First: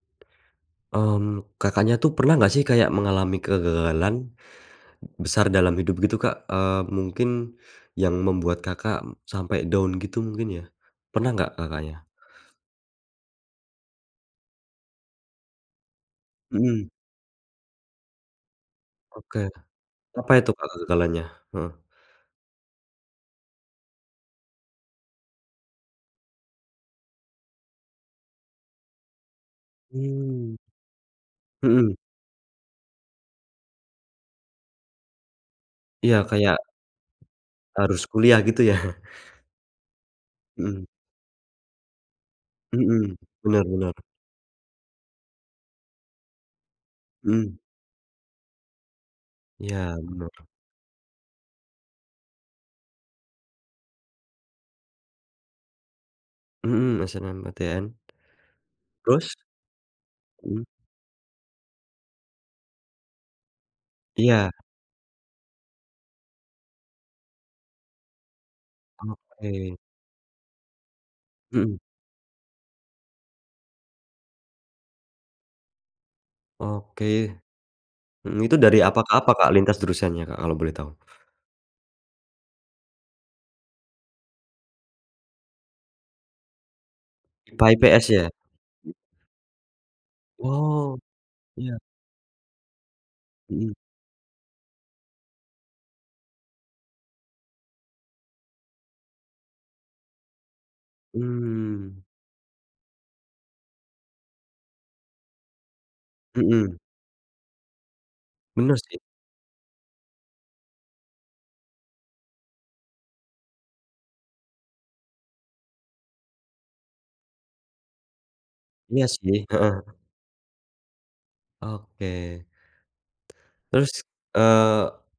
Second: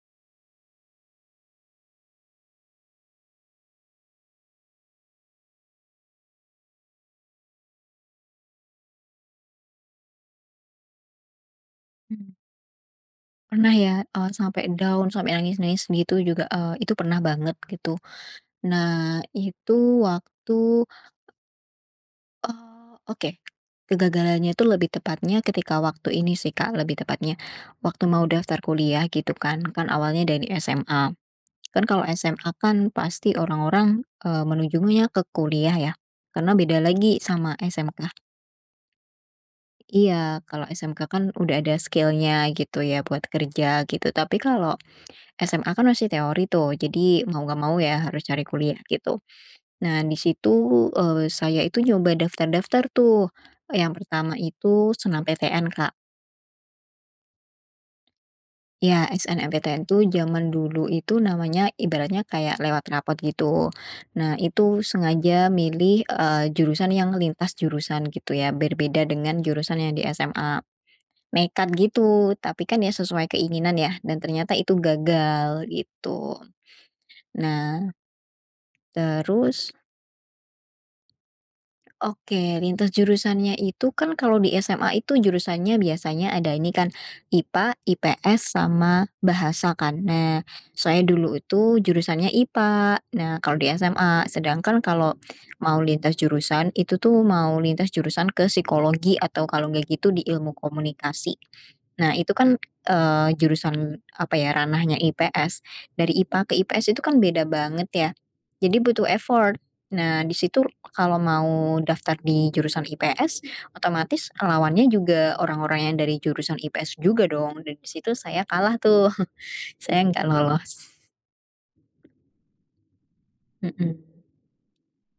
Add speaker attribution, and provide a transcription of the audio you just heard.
Speaker 1: Mmm, Kakaknya, tuh pernah nggak sih kayak mengalami kegagalan, besar dalam hidup gitu, Kak? Eee, mungkin yang membuat, Kakak, sampai down gitu mungkin ya. Pernah nggak, Kakaknya?
Speaker 2: Hmm. Pernah ya, eee, sampai down, sampai nangis-nangis begitu juga, eee,
Speaker 1: Mhm.
Speaker 2: itu pernah banget gitu. Nah,
Speaker 1: Oke.
Speaker 2: itu
Speaker 1: Apa itu, Kak,
Speaker 2: waktu
Speaker 1: kegagalannya? Heeh.
Speaker 2: eee, oke. Kegagalannya itu lebih tepatnya ketika waktu ini sih, Kak, lebih tepatnya. Waktu mau daftar kuliah gitu kan. Kan awalnya dari
Speaker 1: Hmm.
Speaker 2: SMA, kan
Speaker 1: Mhm.
Speaker 2: kalau SMA, kan pasti orang-orang, eee, menujunya ke kuliah ya.
Speaker 1: Iya
Speaker 2: Karena
Speaker 1: kayak
Speaker 2: beda lagi sama
Speaker 1: Harus
Speaker 2: SMK.
Speaker 1: kuliah gitu ya?
Speaker 2: Iya kalau
Speaker 1: Mhm.
Speaker 2: SMK kan udah ada skill-nya, gitu ya
Speaker 1: Mhm,
Speaker 2: buat kerja
Speaker 1: bener bener.
Speaker 2: gitu. Tapi kalau, SMA kan masih teori tuh, jadi mau
Speaker 1: Mhm.
Speaker 2: nggak mau ya harus cari kuliah gitu.
Speaker 1: Iya,
Speaker 2: Nah, di
Speaker 1: bener.
Speaker 2: situ, eee, saya itu nyoba daftar-daftar tuh. Yang pertama itu SNMPTN, Kak.
Speaker 1: Mhm, SNMPTN.
Speaker 2: Ya
Speaker 1: Terus?
Speaker 2: SNMPTN itu jaman
Speaker 1: Mhm.
Speaker 2: dulu itu namanya ibaratnya kayak lewat rapor gitu. Nah
Speaker 1: Iya.
Speaker 2: itu sengaja milih, eee, jurusan yang lintas jurusan gitu ya, berbeda dengan
Speaker 1: Oke.
Speaker 2: jurusan yang di SMA. Nekat
Speaker 1: Mhm.
Speaker 2: gitu, tapi kan ya sesuai keinginan ya dan ternyata itu gagal gitu.
Speaker 1: Oke.
Speaker 2: Nah
Speaker 1: Mhm, itu dari apa ke apa, Kak,
Speaker 2: terus
Speaker 1: lintas jurusannya, Kak, kalau boleh tahu?
Speaker 2: Oke, lintas jurusannya itu kan kalau di SMA itu jurusannya biasanya ada ini kan,
Speaker 1: IPA
Speaker 2: IPA
Speaker 1: IPS ya.
Speaker 2: IPS sama bahasa kan. Nah,
Speaker 1: Oh,
Speaker 2: saya dulu
Speaker 1: iya.
Speaker 2: itu jurusannya IPA. Nah, kalau di
Speaker 1: Mhm.
Speaker 2: SMA sedangkan kalau mau lintas jurusan itu tuh mau lintas jurusan ke psikologi atau kalau enggak gitu di ilmu komunikasi.
Speaker 1: Hmm.
Speaker 2: Nah, itu kan, eee, jurusan apa ya ranahnya IPS, dari IPA ke
Speaker 1: Mhm.
Speaker 2: IPS itu kan beda banget ya, jadi
Speaker 1: Bener sih.
Speaker 2: butuh effort. Nah di situ kalau mau daftar di jurusan IPS otomatis lawannya juga orang-orang yang dari jurusan IPS juga dong dan di situ saya kalah
Speaker 1: Iya
Speaker 2: tuh.
Speaker 1: sih, heeh.
Speaker 2: Saya enggak lolos.
Speaker 1: Oke. Terus,
Speaker 2: Mhm.
Speaker 1: eee